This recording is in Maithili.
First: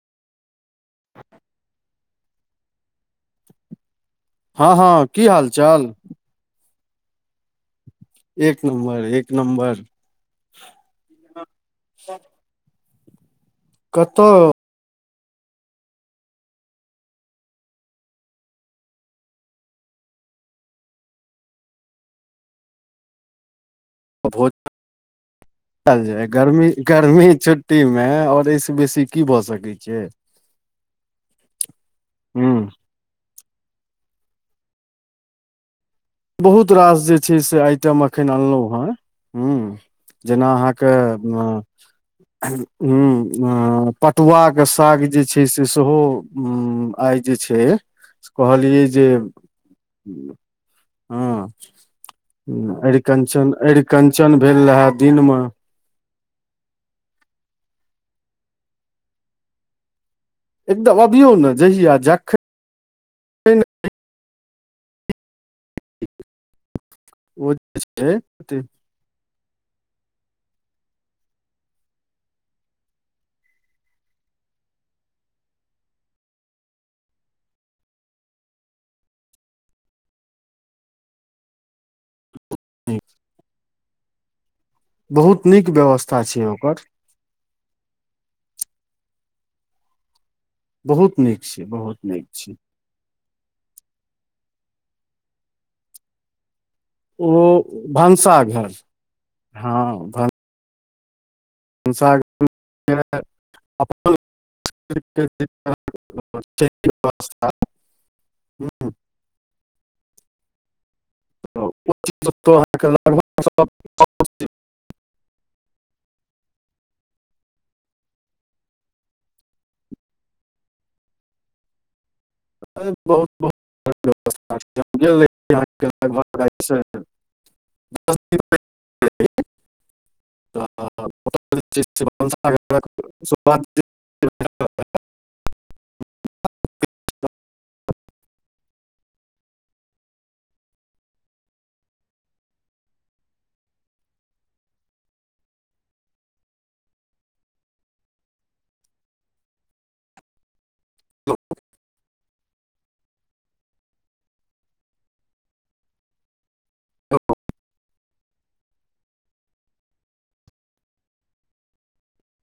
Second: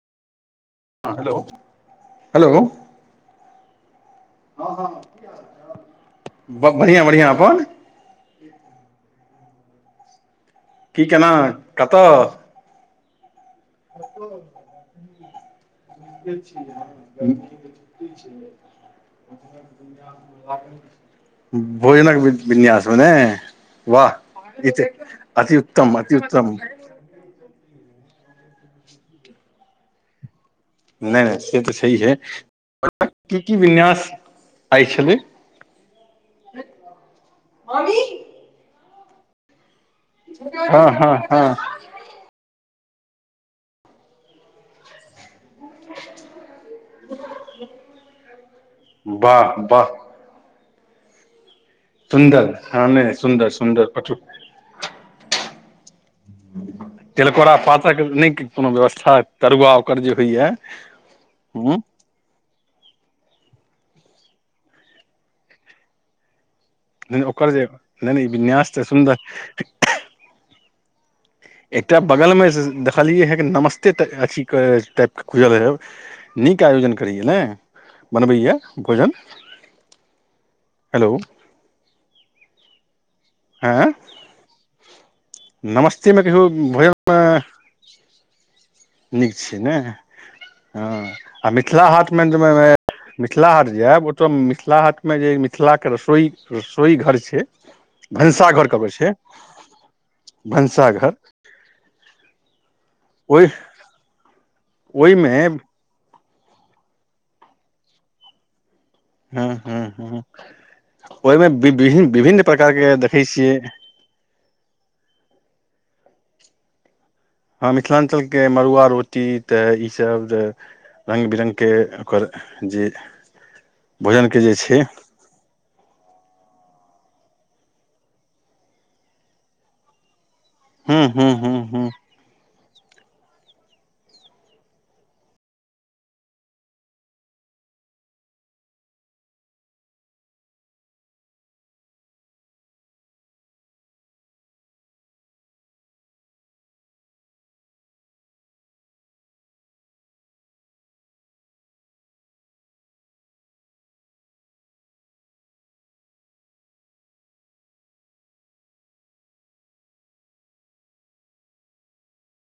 हँ हेलो हेलो हँ हँ की हालचाल बढ़िआ बढ़िआं अपन एक नमबर एक नम्बर की केना कतऽ कतौ भोजनक विन्यास में नै भोजनल अति जा उत्तम गर्मी गर्मी छु छुट्टी मे आओर एहिस बेसी की भऽ सकैत छै नई नई से तऽ छाईहे हुँ की की विन्यास आइ छलै बहुत रास जे छै से आइटम एखन अनलहुँ हेँ हू जेना हँ अहाँके हँ अ हँ ह पटुआ के साग जे छै से सेहो हूँ आइ जे छै से कहलियै जे वाह वाह सुन्दर हूँ हँ नहि सुन्दर अरिकंचन सुन्दर पटु अरिकंचन भेल रहाए दिनमे तिलकोर आ पातक नहि कोनो व्यवस्था तरुआ ओकर जे होइया एकदम अबियौ ने ह जहिय जखन नहि ओकर ओ जे नहि ई छै विन्यास तऽ सुन्दर [inaudible] एकटा बगलमे देखलियै हे कि नमस्तेटा अथीके टाइपके खुजल है नीक आयोजन करैए ने बनबैए भोजन हेलो हूँ आँय बहुत नीक व्यवस्था नमस्तेमे छै कहियौ ओकर भोजनमे नीक छी ने हाँ बहुत नीक आ छै मिथिला बहुत हाटमे नीक छै मे-म मिथिला हाट जाब ओतऽ मिथ - मिथिला हाटमे जे मिथिलाके रसोइ रसोई घर ओ छै भनसाघर कऽ कऽ छै भनसाघर [unintelligible] भंसा- ओहि ओहिमे [unintelligible] [unintelligible] [unintelligible] हूँ हूँ हूँ ओहिमे विभि-विभिन्न प्रकारके देखै छियै हाँ मिथिलाञ्चलके मड़ुआ रोटी तऽ ईसभ जे रंग- बिरंगके ओकर जे भोजनके जे छै [unintelligible] [unintelligible] हूँ हूँ हूँ हूँ [inaudible] [unintelligible] हेलो